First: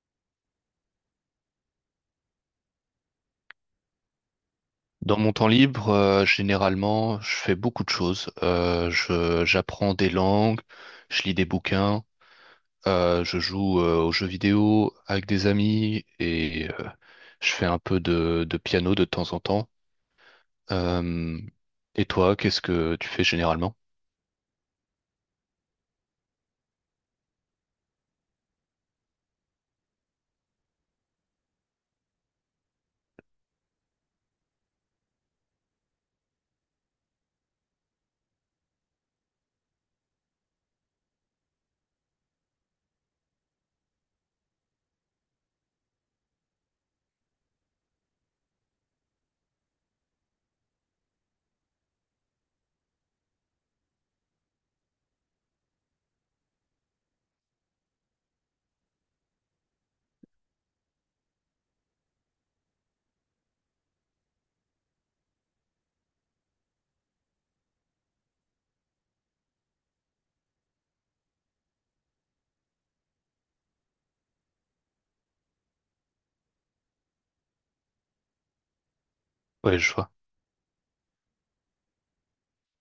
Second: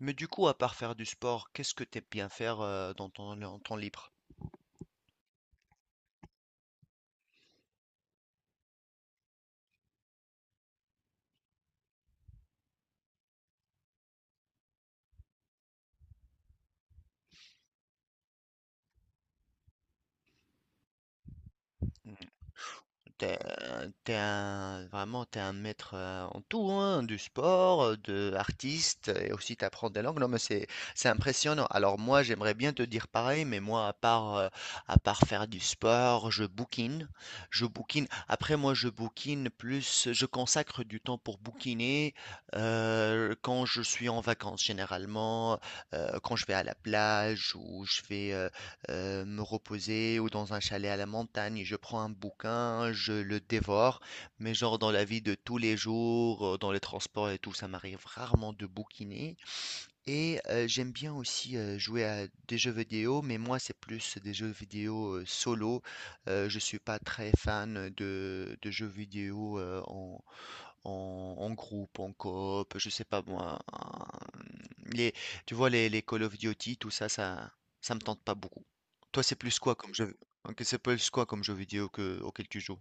Mais du coup, à part faire du sport, qu'est-ce que t'aimes bien faire dans ton en temps libre? Dans mon temps libre, généralement, je fais beaucoup de choses. J'apprends des langues, je lis des bouquins, je joue aux jeux vidéo avec des amis et je fais un peu de piano de temps en temps. Euh, et toi, qu'est-ce que tu fais T'es, généralement? euh, t'es un, vraiment, t'es un maître en tout, hein, du sport, de artiste, et aussi t'apprends des langues. Non, mais c'est impressionnant. Alors moi, j'aimerais bien te dire pareil, mais moi, à part faire du sport, je bouquine, je bouquine. Après, moi, je bouquine plus, je consacre du temps pour bouquiner quand je suis en vacances, généralement, quand je vais à la plage ou je vais me reposer ou dans un chalet à la montagne. Je prends un bouquin, je le dévore, mais genre dans la vie de tous les jours, dans les transports et tout, ça m'arrive rarement de bouquiner. Et j'aime bien aussi jouer à des jeux vidéo, mais moi c'est plus des jeux vidéo solo. Je suis pas très fan de jeux vidéo en, en groupe, en coop, je sais pas moi. Les, tu vois, les Call of Duty, tout ça me tente pas beaucoup. Toi, c'est plus quoi Ouais, je comme vois. jeu, ok, c'est plus quoi comme jeu vidéo auquel tu joues?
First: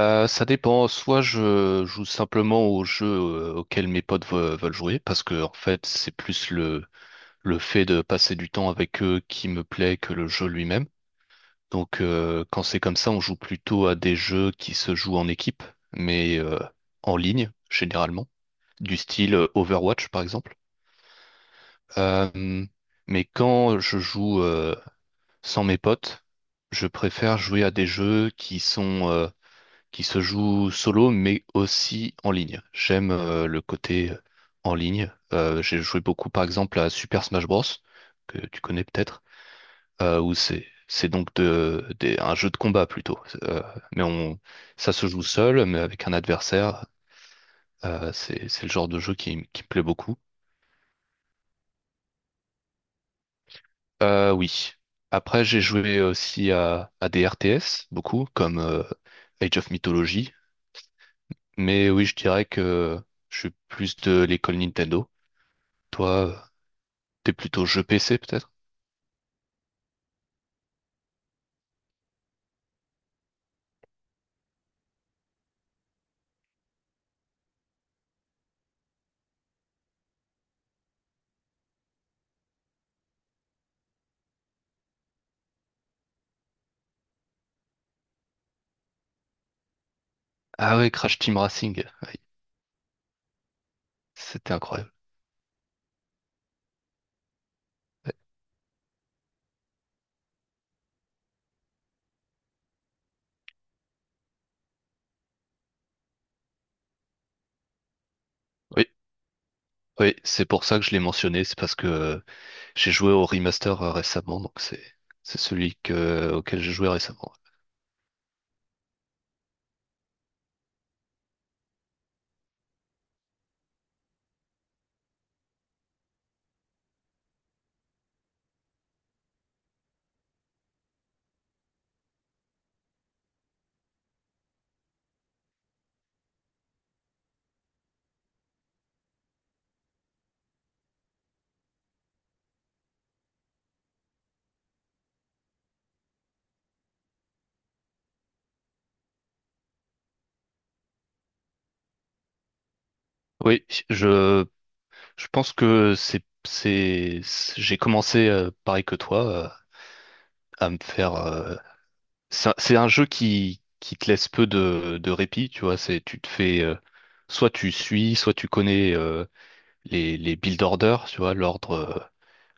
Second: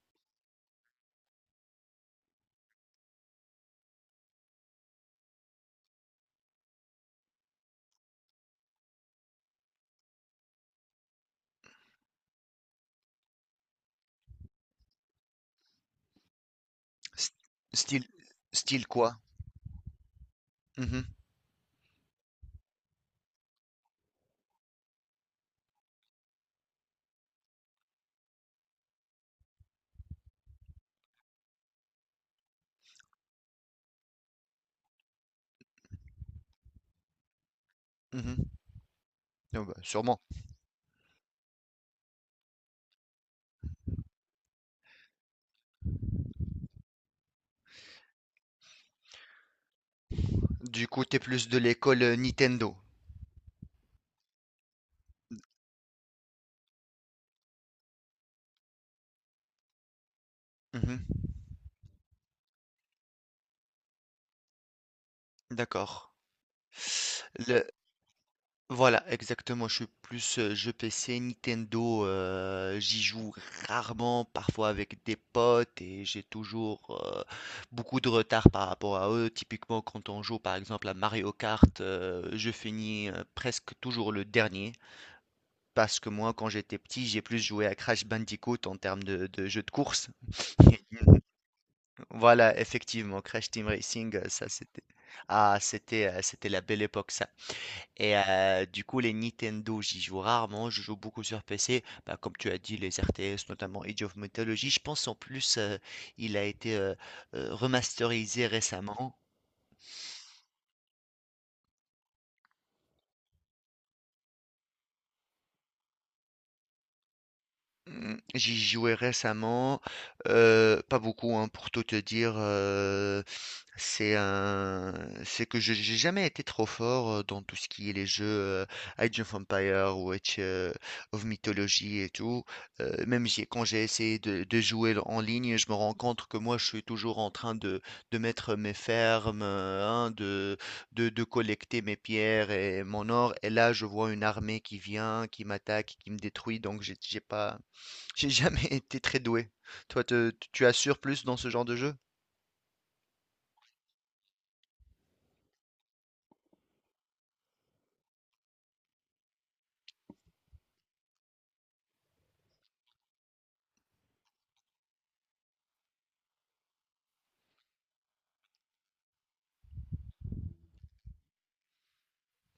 Ça dépend. Soit je joue simplement aux jeux auxquels mes potes veulent jouer, parce que en fait, c'est plus le fait de passer du temps avec eux qui me plaît que le jeu lui-même. Donc quand c'est comme ça, on joue plutôt à des jeux qui se jouent en équipe, mais en S- ligne Style, généralement, style du quoi? style Overwatch par exemple. Mhm, Euh, mais quand je joue sans mes potes, je préfère jouer à des jeux qui se jouent solo, mais aussi en ligne. J'aime le côté en ligne. J'ai joué beaucoup par exemple à Super Smash Bros. Que mhm. tu connais peut-être. Ah bah, sûrement. Où c'est donc un jeu de combat plutôt. Mais ça se joue seul, mais avec un adversaire. C'est le genre de jeu qui me plaît beaucoup. Du coup, t'es plus de l'école Nintendo. Oui. Après, j'ai joué aussi à des RTS, beaucoup, comme Age of Mythology. Mhm, Mais oui, je dirais que je suis plus de l'école Nintendo. Toi, d'accord. T'es plutôt jeu PC peut-être? Voilà, exactement. Je suis plus jeu PC, Nintendo. J'y joue rarement, parfois avec des potes, et j'ai toujours beaucoup de retard par rapport à eux. Typiquement, quand on joue par exemple à Mario Kart, je finis presque toujours le dernier. Parce que moi, quand j'étais petit, j'ai plus joué à Crash Bandicoot en termes de jeu de course. Ah oui, Crash Team Racing. Oui, Voilà, effectivement, Crash Team Racing, ça c'était c'était. incroyable. Ah, c'était la belle époque. Ça, et du coup, les Nintendo, j'y joue rarement, je joue beaucoup sur PC. Bah, comme tu as dit, les RTS, notamment Age of Mythology, je pense en plus, il a été, remasterisé Oui, récemment. oui, c'est pour ça que je l'ai mentionné. C'est parce que j'ai joué au remaster récemment, donc c'est celui auquel j'ai joué récemment. Mmh, j'y jouais récemment, pas beaucoup, hein, pour tout te dire, c'est un c'est que je j'ai jamais été trop fort, dans tout ce qui est les jeux, heu, Age of Empires ou Age, of Mythology et tout, même j'ai quand j'ai essayé de jouer en ligne, je me rends compte que moi, je suis toujours en train de mettre mes fermes, hein, de collecter mes pierres et mon or et là, je vois une armée qui vient, qui m'attaque, qui me détruit donc j'ai jamais été très doué. Toi, tu assures plus dans ce genre de jeu? Oui, je je pense que c'est- j'ai commencé pareil que toi à me faire. C'est un jeu qui te laisse peu de répit, tu vois. C'est, tu te fais, Soit tu suis, soit tu connais les build orders, tu vois,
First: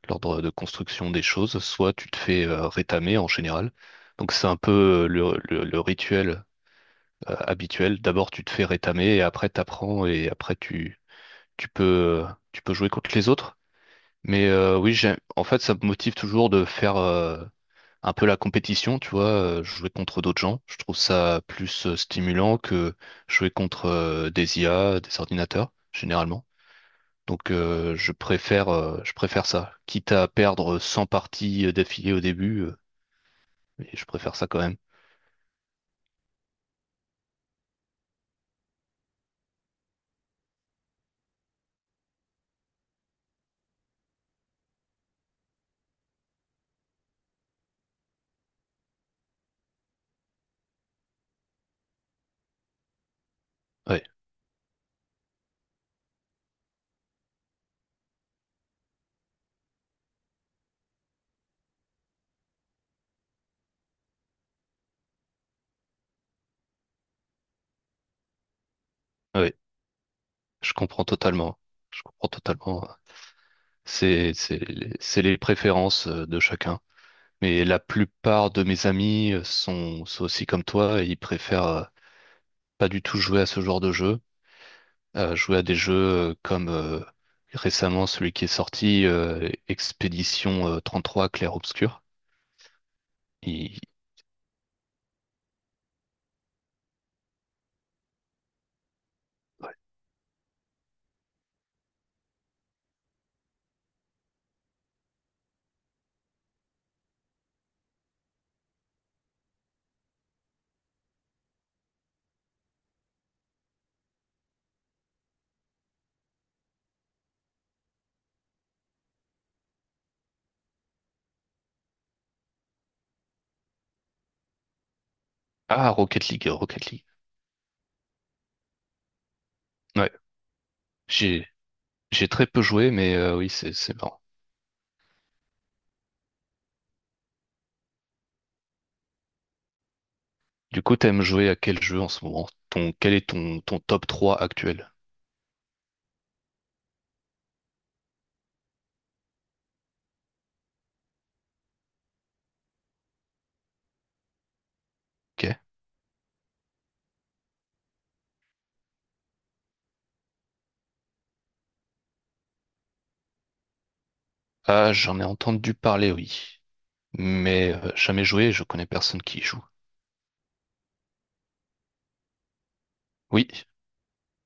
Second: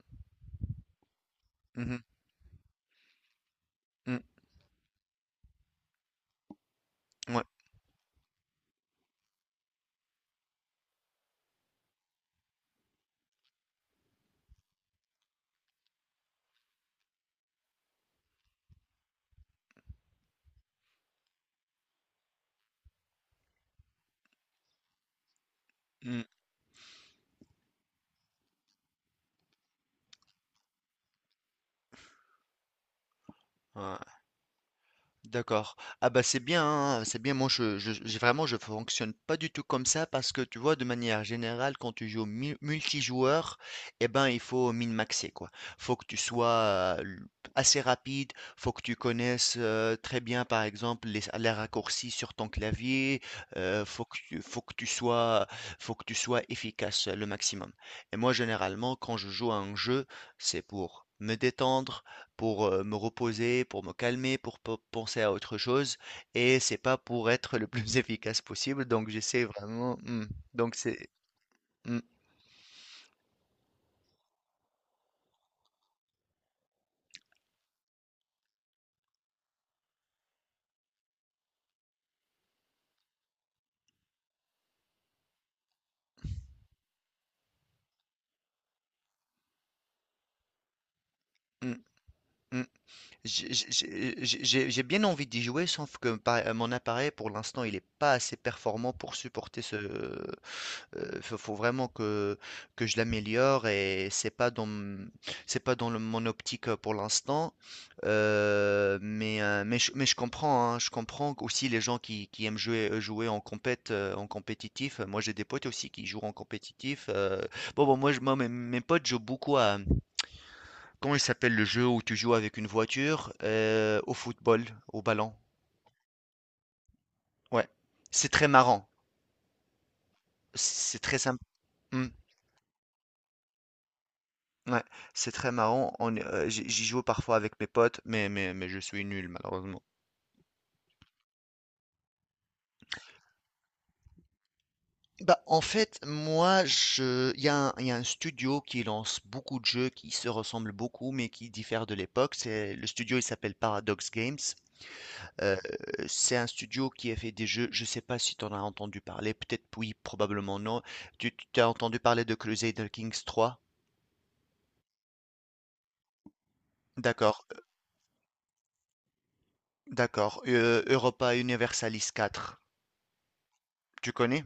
l'ordre de construction des choses, soit Mhm, tu te fais rétamer en général. Donc c'est un peu le rituel mm, ouais, habituel. D'abord tu te fais rétamer et après t'apprends et après tu peux, tu peux jouer contre les autres. Mais oui, en fait, ça me motive toujours de faire. Un peu la compétition, tu vois, jouer contre d'autres gens. Je trouve ça plus stimulant que jouer contre des IA, des ordinateurs, mm, généralement. Donc je préfère ça. Quitte à perdre 100 parties d'affilée au début, mais je ouais. préfère ça quand même. D'accord. Ah bah c'est bien, hein, c'est bien. Moi, je fonctionne pas du tout comme ça parce que tu vois, de manière générale, quand tu joues multijoueur, eh ben, il faut min-maxer quoi. Faut que tu sois assez rapide, faut que tu connaisses très bien, par exemple, les raccourcis sur ton clavier. euh, Ouais, faut que, tu- faut que tu sois, faut que tu sois efficace le maximum. Et moi, généralement, quand je joue à un jeu, c'est pour me détendre pour, me reposer, pour me calmer, pour pe penser à autre chose et c'est pas pour être le plus efficace possible donc j'essaie ouais, vraiment je donc comprends c'est totalement. mmh, Je comprends totalement. C'est les préférences de chacun. Mais la plupart de mes amis sont aussi comme toi et ils préfèrent pas du tout jouer à ce genre de jeu. Jouer à des jeux comme récemment celui qui est sorti, Expédition 33 Clair mmh, Obscur. mmh. J'ai Il- j'ai- j'ai- j'ai- bien envie d'y jouer, sauf que mon appareil, pour l'instant, il n'est pas assez performant pour supporter ce. Il faut vraiment que, je l'améliore et c'est pas dans mon optique pour l'instant. Mais je comprends, hein, je comprends aussi les gens qui aiment jouer, jouer en en compétitif. Moi, j'ai des potes aussi qui jouent en compétitif. Bon, bon, moi, moi, mes potes jouent beaucoup. Comment il s'appelle le jeu où tu joues avec une voiture au football, au ballon? Ah, Rocket League, Rocket League. Ouais, c'est très marrant. Ouais, C'est très sympa. j'ai Ouais, j'ai très peu joué, mais oui, c'est marrant. c'est très marrant. On est- j'y j'y joue parfois avec mes potes, mais je suis nul malheureusement. Du coup, t'aimes jouer à quel jeu en ce moment? Quel est ton top 3 actuel? Bah, en fait, il y a un studio qui lance beaucoup de jeux qui se ressemblent beaucoup, mais qui diffèrent de l'époque. Le studio, il s'appelle Paradox Games. Euh, Ok. c'est un studio qui a fait des jeux, je ne sais pas si tu en as entendu parler, peut-être oui, probablement non. Tu as entendu parler de Crusader Kings 3? Ah, j'en ai entendu parler, oui. D'accord, Mais jamais joué, je connais personne qui y joue. d'accord. Europa Universalis 4, Oui, tu connais?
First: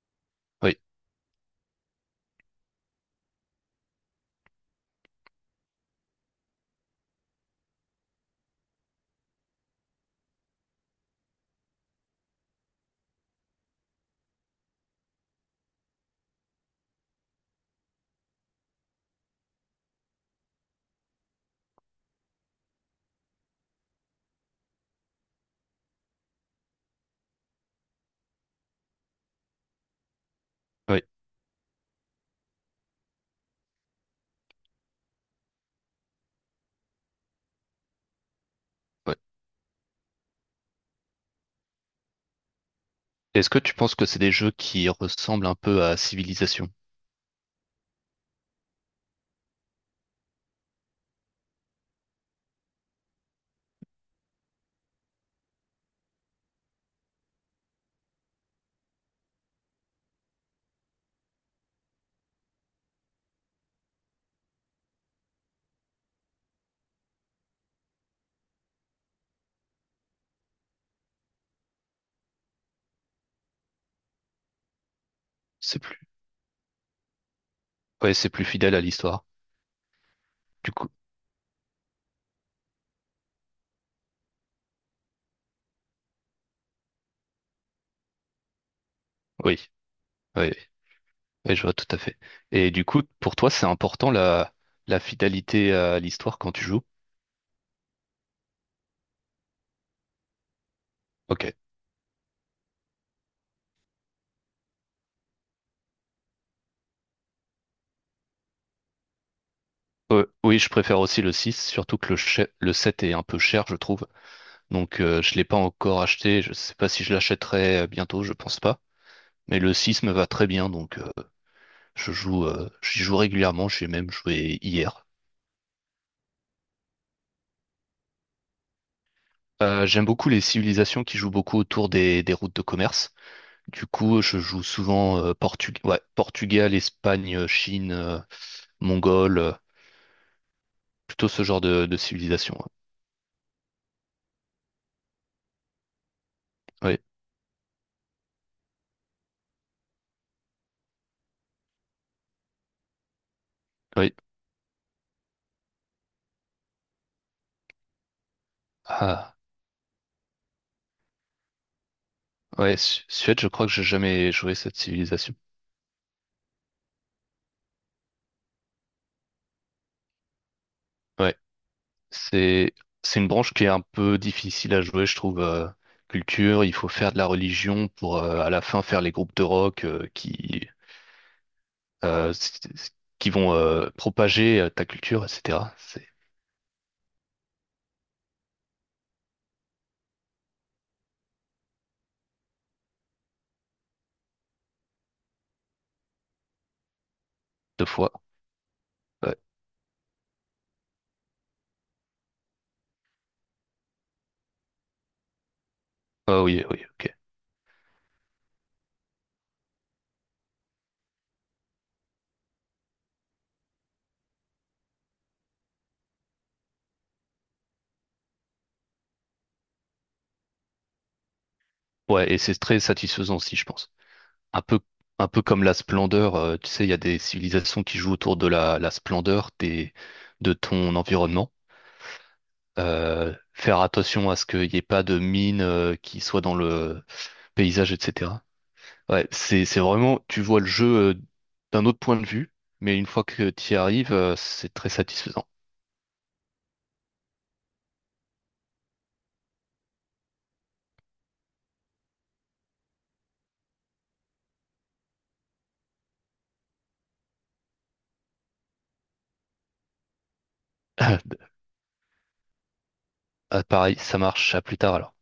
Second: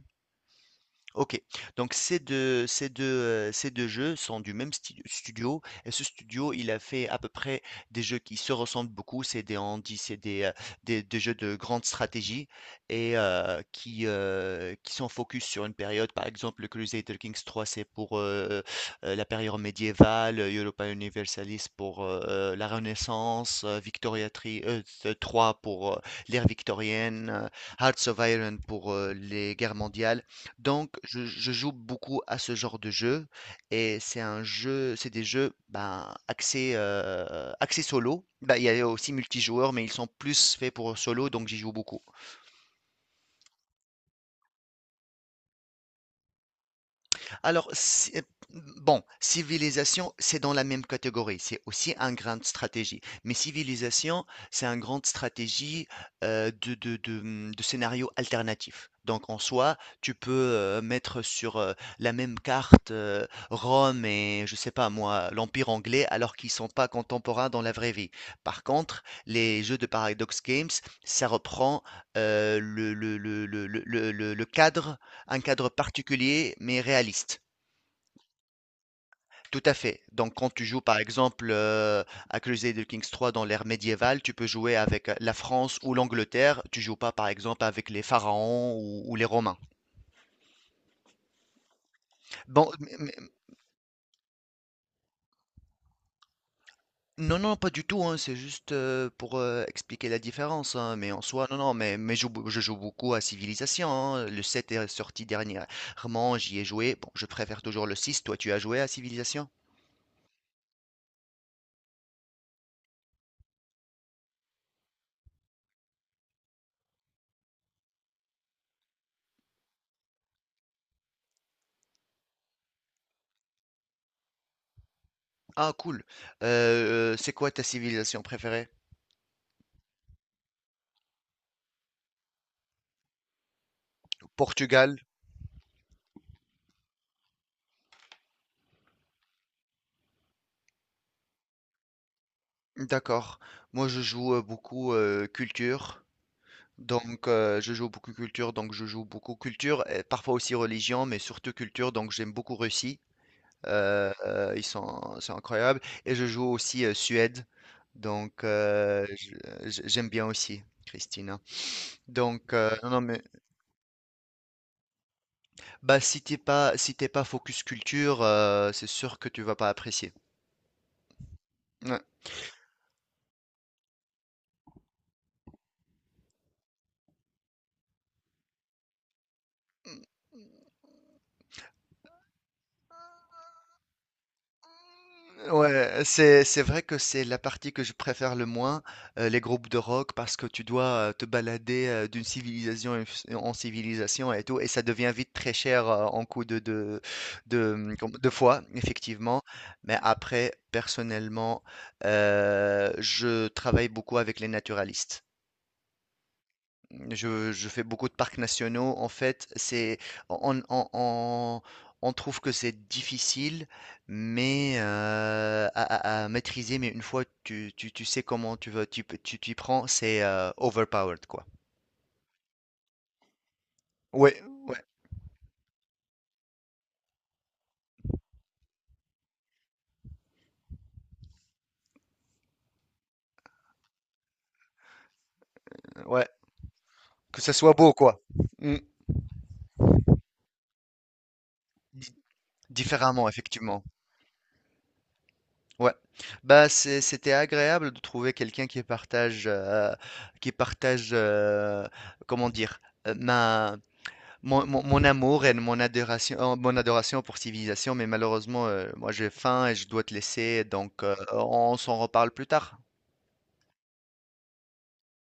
oui, OK. Donc ces deux jeux sont du même studio et ce studio, il a fait à peu près des jeux qui se ressemblent beaucoup. C'est des handis, c'est des jeux de grande stratégie et qui sont focus sur une période. Par exemple, le Crusader Kings 3, c'est pour, la période médiévale, Europa Universalis pour, la Renaissance, Victoria tri t pour, l'ère victorienne, Hearts of Iron pour, les guerres mondiales. Donc, oui, je joue beaucoup à ce genre de jeu et c'est des jeux ben, axés solo. Ben, il y a aussi oui. multijoueurs, mais ils sont plus faits pour solo, donc j'y joue beaucoup. Est-ce que tu penses que c'est des jeux qui ressemblent un peu à Civilization? Alors, bon, civilisation, c'est dans la même catégorie. C'est aussi une grande stratégie. Mais civilisation, c'est une grande stratégie de scénario alternatif. Donc, en soi, tu peux mettre sur la même carte Rome et, je sais pas moi, l'Empire anglais, alors qu'ils sont pas contemporains dans la vraie vie. Par contre, les jeux de Paradox Games, ça reprend euh, le, le, le, le, le, le cadre un cadre C'est plus, particulier mais réaliste. ouais, c'est plus fidèle à l'histoire. Tout à fait. Donc, quand tu Du joues coup, par exemple à Crusader Kings 3 dans l'ère médiévale, tu peux jouer avec la France ou l'Angleterre. Tu joues pas par exemple avec les pharaons ou les Romains. oui, oui, oui, oui, je vois tout à fait. Bon, Et du coup, pour toi, c'est important la fidélité à l'histoire quand tu joues? non, non, pas du tout. Hein, c'est juste pour expliquer la différence. Hein, mais en soi, Ok. non, non. Mais je joue beaucoup à Civilisation. Hein, le 7 est sorti dernièrement. J'y ai joué. Bon, je préfère toujours le 6. Toi, tu as joué à Civilisation? Oui, je préfère aussi le 6, surtout que le 7 est un peu cher, je trouve. Donc, je l'ai pas encore acheté. Je sais pas si je l'achèterai bientôt, je pense pas. Mais le 6 me va très bien, donc j'y joue régulièrement. J'ai même joué hier. Ah cool. C'est quoi ta civilisation préférée? J'aime beaucoup les civilisations qui jouent beaucoup autour des routes de commerce. Du coup, je joue Portugal? souvent ouais, Portugal, Espagne, Chine, Mongol, plutôt ce genre de civilisation. Ouais. D'accord. Moi je joue beaucoup culture. Oui, Donc je joue beaucoup culture, donc je joue beaucoup culture, et parfois aussi religion, mais surtout culture, donc j'aime beaucoup Russie. Oui. C'est incroyable. Et je joue aussi Suède. Donc Ah, j'aime bien aussi Christina. Ouais, Non, non, mais. Suède, je crois que j'ai jamais joué cette civilisation. Bah, si t'es pas focus culture, c'est sûr que tu vas pas apprécier. Ouais, Ouais, c'est c'est une branche qui est un peu difficile à jouer, je trouve. Culture, il faut faire de la religion pour à la fin faire les groupes de rock euh, s- s- qui vont propager ta culture, etc. ouais, C'est c'est vrai que c'est la partie que je préfère le moins, les groupes de rock, parce que tu dois te balader d'une civilisation en civilisation et tout, et ça devient vite très cher en coup de, de, de, deux hum, comme- fois. de fois, Ouais. effectivement. Mais après, personnellement, je travaille beaucoup avec les naturalistes. Ah oui, oui, ok. Je fais beaucoup de parcs nationaux. En fait, c'est on, on, on- on trouve que c'est difficile, mais à maîtriser. Mais une fois tu sais comment tu t'y prends, c'est overpowered quoi. Ouais, et c'est très satisfaisant aussi, je pense. Ouais, Un peu, ouais, un peu comme la splendeur, tu sais, il y a des civilisations qui jouent autour de la splendeur de ton environnement. Faire attention à ce qu'il n'y ait pas de mines qui ouais. soient dans le Que ça soit paysage, beau quoi. etc. Mm. Ouais, c'est vraiment, tu vois le jeu d'un autre Di- point de vue, mais une fois Différemment, que tu y effectivement. arrives, c'est très satisfaisant. Ouais. Bah c'était agréable de trouver quelqu'un qui partage, comment dire, euh, ma mon amour et mon adoration pour civilisation, mais malheureusement, moi j'ai faim et je dois te laisser, donc on s'en reparle plus tard. Ah, pareil, ça marche, à plus tard alors.